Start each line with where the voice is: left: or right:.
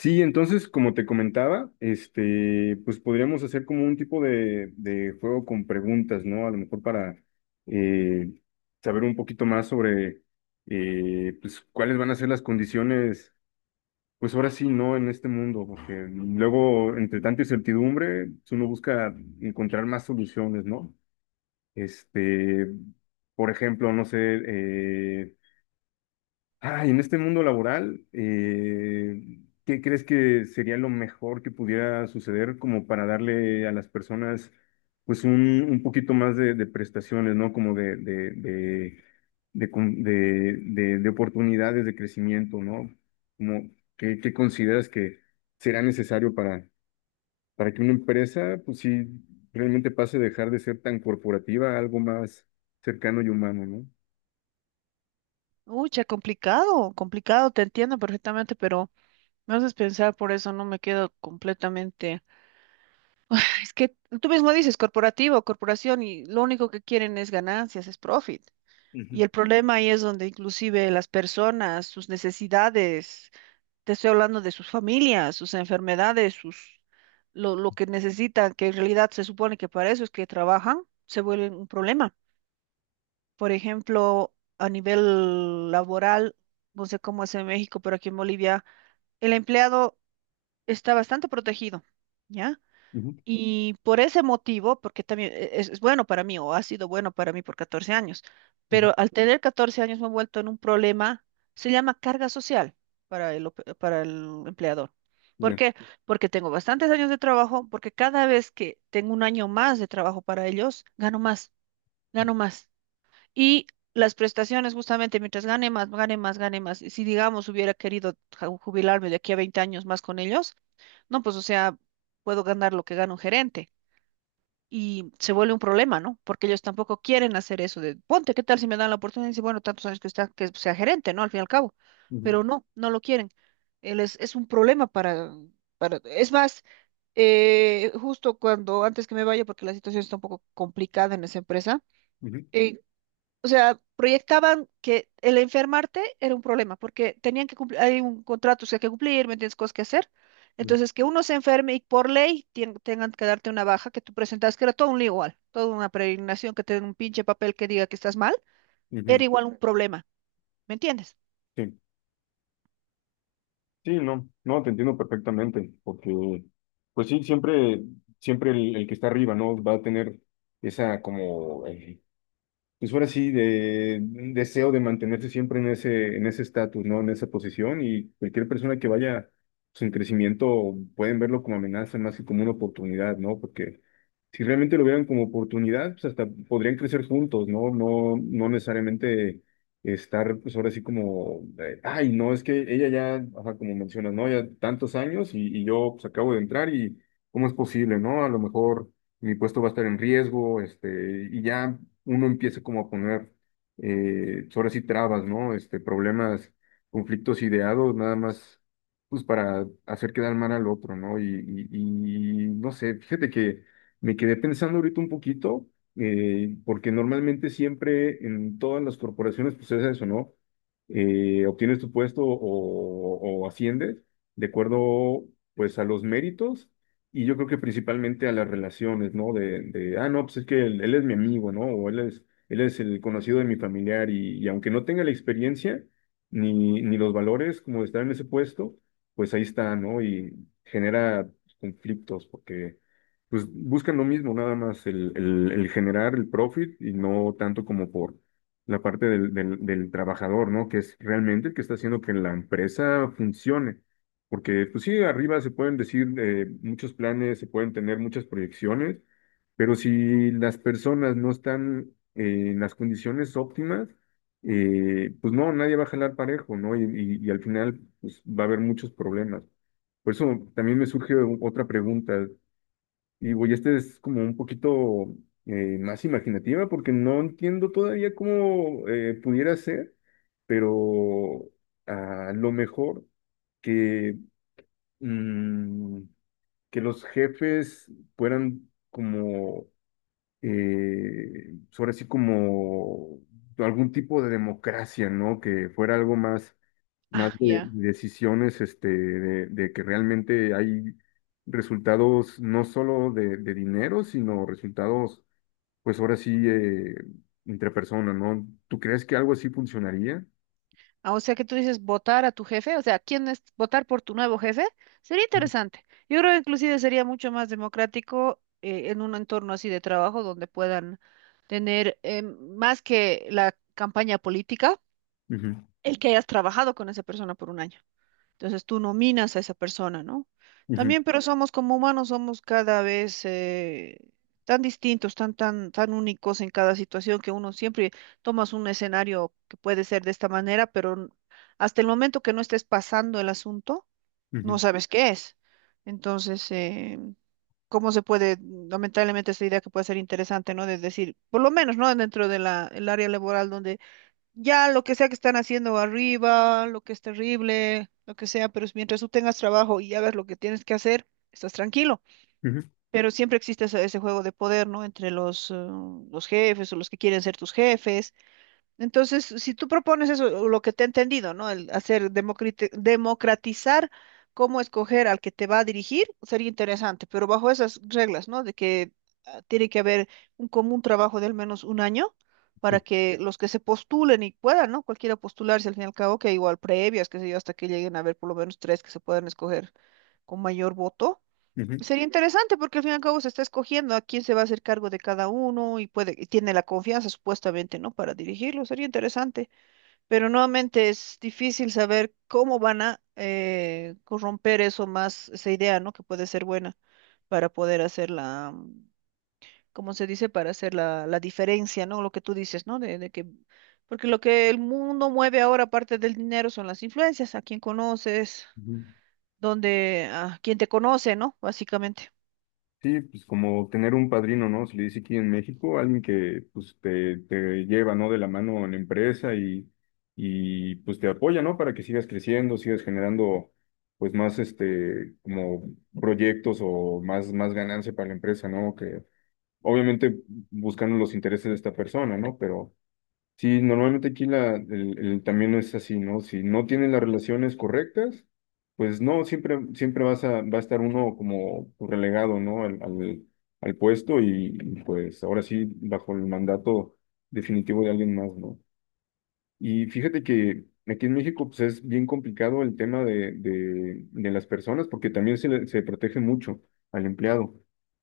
left: Sí, entonces, como te comentaba, este, pues podríamos hacer como un tipo de juego con preguntas, ¿no? A lo mejor para eh, saber un poquito más sobre, pues, cuáles van a ser las condiciones, pues ahora sí, ¿no? En este mundo, porque luego, entre tanta incertidumbre, pues, uno busca encontrar más soluciones, ¿no? Este, por ejemplo, no sé, eh, ah, y en este mundo laboral, ¿qué crees que sería lo mejor que pudiera suceder como para darle a las personas pues un poquito más de prestaciones, ¿no? Como de, con- de, de oportunidades de crecimiento, ¿no? Como, ¿qué consideras que será necesario para que una empresa pues sí realmente pase a dejar de ser tan corporativa a algo más cercano y humano, ¿no?
right: Uy, ya complicado, complicado, te entiendo perfectamente, pero me haces pensar, por eso no me quedo completamente. Es que tú mismo dices corporativo, corporación, y lo único que quieren es ganancias, es profit. Y el problema ahí es donde inclusive las personas, sus necesidades, te estoy hablando de sus familias, sus enfermedades, lo que necesitan, que en realidad se supone que para eso es que trabajan, se vuelven un problema. Por ejemplo, a nivel laboral, no sé cómo es en México, pero aquí en Bolivia, el empleado está bastante protegido, ¿ya?
left: Ujú.
right: Y por ese motivo, porque también es bueno para mí, o ha sido bueno para mí por 14 años,
left: Ujú.
right: pero al tener 14 años me he vuelto en un problema, se llama carga social para el empleador. ¿Por
left: Ya.
right: qué? Porque tengo bastantes años de trabajo, porque cada vez que tengo un año más de trabajo para ellos, gano más, gano más. Y las prestaciones, justamente, mientras gane más, gane más, gane más. Y si, digamos, hubiera querido jubilarme de aquí a 20 años más con ellos, no, pues, o sea, puedo ganar lo que gana un gerente. Y se vuelve un problema, ¿no? Porque ellos tampoco quieren hacer eso de, ponte, ¿qué tal si me dan la oportunidad? Y dice, bueno, tantos años que está, que sea gerente, ¿no? Al fin y al cabo.
left: Ujú.
right: Pero no, no lo quieren. Él es un problema para, es más, justo cuando, antes que me vaya, porque la situación está un poco complicada en esa empresa,
left: Ujú.
right: eh, o sea, proyectaban que el enfermarte era un problema, porque tenían que cumplir, hay un contrato que hay que cumplir, ¿me entiendes? Cosas que hacer.
left: Ujú.
right: Entonces, que uno se enferme y por ley tengan que darte una baja que tú presentas, que era todo un lío igual, toda una peregrinación que te den un pinche papel que diga que estás mal,
left: Ujú.
right: era igual un Ujú. Problema, ¿me entiendes?
left: Sí, sí, no, no, te entiendo perfectamente, porque, pues sí, siempre el que está arriba, ¿no? Va a tener esa como pues ahora sí, de un deseo de mantenerse siempre en ese estatus, ¿no? En esa posición, y cualquier persona que vaya pues, en crecimiento pueden verlo como amenaza más que como una oportunidad, ¿no? Porque si realmente lo vieran como oportunidad, pues hasta podrían crecer juntos, ¿no? No, no necesariamente estar, pues ahora sí como, ay, no, es que ella ya, ajá, como mencionas, ¿no? Ya tantos años, y yo pues acabo de entrar, y ¿cómo es posible?, ¿no? A lo mejor mi puesto va a estar en riesgo, este, y ya uno empieza como a poner, pues, ahora sí, trabas, ¿no? Este, problemas, conflictos ideados, nada más, pues para hacer quedar mal al otro, ¿no? Y, y no sé, fíjate que me quedé pensando ahorita un poquito, porque normalmente siempre en todas las corporaciones, pues es eso, ¿no? Obtienes tu puesto o asciendes de acuerdo, pues, a los méritos, y yo creo que principalmente a las relaciones, ¿no? De ah, no, pues es que él es mi amigo, ¿no? O él es el conocido de mi familiar, y aunque no tenga la experiencia ni los valores como de estar en ese puesto, pues ahí está, ¿no? Y genera conflictos porque pues buscan lo mismo, nada más el generar el profit y no tanto como por la parte del trabajador, ¿no? Que es realmente el que está haciendo que la empresa funcione. Porque, pues sí, arriba se pueden decir muchos planes, se pueden tener muchas proyecciones, pero si las personas no están en las condiciones óptimas, pues no, nadie va a jalar parejo, ¿no? Y al final, pues va a haber muchos problemas. Por eso también me surge otra pregunta. Y, güey, esta es como un poquito más imaginativa, porque no entiendo todavía cómo pudiera ser, pero a lo mejor que mm, que los jefes fueran como, sobre así como algún tipo de democracia, ¿no? Que fuera algo más
right: Ah,
left: de
right: ya.
left: decisiones, este, de que realmente hay resultados no solo de dinero, sino resultados, pues ahora sí, entre personas, ¿no? ¿Tú crees que algo así funcionaría?
right: Ah, o sea que tú dices votar a tu jefe, o sea, ¿quién es votar por tu nuevo jefe? Sería
left: Ujú.
right: interesante. Yo creo que inclusive sería mucho más democrático en un entorno así de trabajo donde puedan tener, más que la campaña política, el que hayas trabajado con esa persona por un año. Entonces tú nominas a esa persona, ¿no?
left: Ujú.
right: También, pero somos como humanos, somos cada vez tan distintos, tan, tan, tan únicos en cada situación que uno siempre tomas un escenario que puede ser de esta manera, hasta el momento que no estés pasando el asunto, no
left: Ujú.
right: sabes qué es. Entonces, ¿cómo se puede, lamentablemente, esta idea que puede ser interesante, no? De decir, por lo menos, ¿no? Dentro de el área laboral donde ya lo que sea que están haciendo arriba, lo que es terrible, lo que sea, pero es mientras tú tengas trabajo y hagas lo que tienes que hacer, estás tranquilo.
left: Ujú.
right: Pero siempre existe ese juego de poder, ¿no? Entre los jefes o los que quieren ser tus jefes. Entonces, si tú propones eso, o lo que te he entendido, ¿no? El hacer democratizar cómo escoger al que te va a dirigir sería interesante, pero bajo esas reglas, ¿no? De que ah, tiene que haber un común trabajo de al menos un año
left: Ujú.
right: para que los que se postulen y puedan, ¿no? Cualquiera postularse al fin y al cabo, que igual previas, qué sé yo, hasta que lleguen a haber por lo menos tres que se puedan escoger con mayor voto.
left: Ujú.
right: Sería interesante porque al fin y al cabo se está escogiendo a quién se va a hacer cargo de cada uno y tiene la confianza supuestamente, ¿no? Para dirigirlo, sería interesante. Pero nuevamente es difícil saber cómo van a corromper eso más, esa idea, ¿no? Que puede ser buena para poder hacer la, ¿cómo se dice? Para hacer la diferencia, ¿no? Lo que tú dices, ¿no? De que, porque lo que el mundo mueve ahora, aparte del dinero, son las influencias, a quién conoces,
left: Ujú.
right: dónde, a quién te conoce, ¿no? Básicamente.
left: Sí, pues como tener un padrino, ¿no? Se le dice aquí en México, alguien que pues te lleva, ¿no? De la mano en la empresa, y pues te apoya, ¿no? Para que sigas creciendo, sigas generando pues más este, como proyectos o más ganancia para la empresa, ¿no? Que obviamente buscando los intereses de esta persona, ¿no? Pero sí, normalmente aquí el camino es así, ¿no? Si no tienen las relaciones correctas, pues no, siempre vas a, va a estar uno como relegado, ¿no? Al puesto, y, pues ahora sí, bajo el mandato definitivo de alguien más, ¿no? Y fíjate que aquí en México pues, es bien complicado el tema de las personas, porque también se protege mucho al empleado,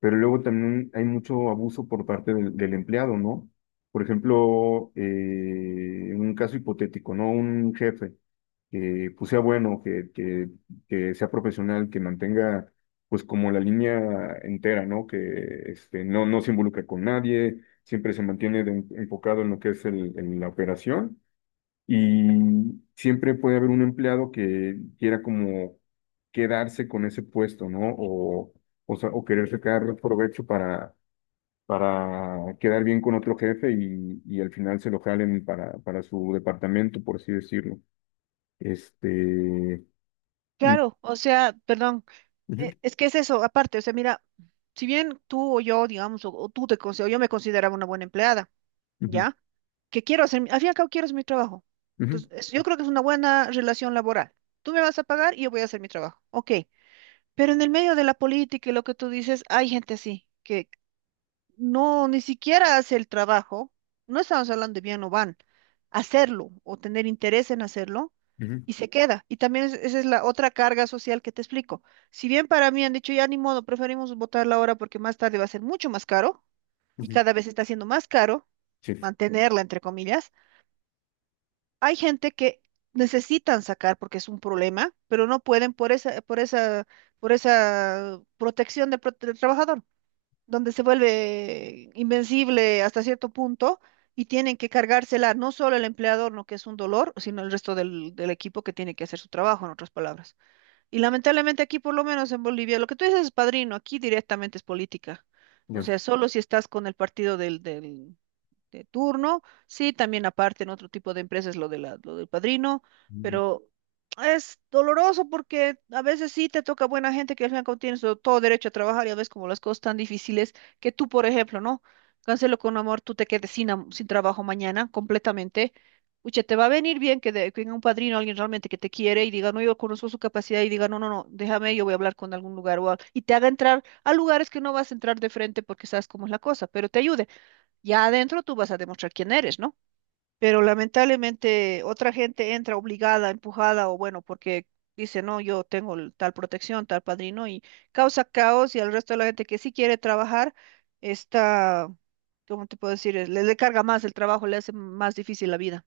left: pero luego también hay mucho abuso por parte del empleado, ¿no? Por ejemplo, un caso hipotético, ¿no? Un jefe que pues, sea bueno, que sea profesional, que mantenga pues como la línea entera, ¿no? Que este, no, no se involucra con nadie, siempre se mantiene enfocado en lo que es en la operación, y siempre puede haber un empleado que quiera como quedarse con ese puesto, ¿no? O sea, o querer sacar provecho para quedar bien con otro jefe, y al final se lo jalen para su departamento, por así decirlo. Este, y...
right: Claro, o sea, perdón,
left: Ujú.
right: es que es eso, aparte, o sea, mira, si bien tú o yo, digamos, o tú te considero, yo me consideraba una buena empleada,
left: Ujú.
right: ¿ya? Que quiero hacer, al fin y al cabo quiero hacer mi trabajo.
left: Ujú.
right: Entonces, yo creo que es una buena relación laboral. Tú me vas a pagar y yo voy a hacer mi trabajo, ok. Pero en el medio de la política y lo que tú dices, hay gente así, no, ni siquiera hace el trabajo, no estamos hablando de bien o van, hacerlo o tener interés en hacerlo
left: Ujú.
right: y se queda. Y también esa es la otra carga social que te explico. Si bien para mí han dicho ya ni modo, preferimos votarla ahora porque más tarde va a ser mucho más caro y
left: Ujú.
right: cada vez está siendo más caro
left: Sí,
right: mantenerla, entre comillas, hay gente que necesitan sacar porque es un problema, pero no pueden por esa protección de del trabajador donde se vuelve invencible hasta cierto punto y tienen que cargársela no solo el empleador, no que es un dolor, sino el resto del equipo que tiene que hacer su trabajo, en otras palabras. Y lamentablemente aquí, por lo menos en Bolivia, lo que tú dices es padrino, aquí directamente es política. O sea,
left: ya.
right: solo si estás con el partido de turno. Sí, también aparte en otro tipo de empresas lo de lo del padrino, pero es doloroso porque a veces sí te toca buena gente que al final como tienes todo todo derecho a trabajar y a veces como las cosas tan difíciles que tú, por ejemplo, ¿no? Cancelo con amor, tú te quedes sin trabajo mañana completamente. Uche, te va a venir bien que, que venga un padrino, alguien realmente que te quiere y diga, no, yo conozco su capacidad y diga, no, no, no, déjame, yo voy a hablar con algún lugar y te haga entrar a lugares que no vas a entrar de frente porque sabes cómo es la cosa, pero te ayude. Ya adentro tú vas a demostrar quién eres, ¿no? Pero lamentablemente otra gente entra obligada, empujada o bueno, porque dice, no, yo tengo tal protección, tal padrino y causa caos y al resto de la gente que sí quiere trabajar está, ¿cómo te puedo decir? Le carga más el trabajo, le hace más difícil la vida.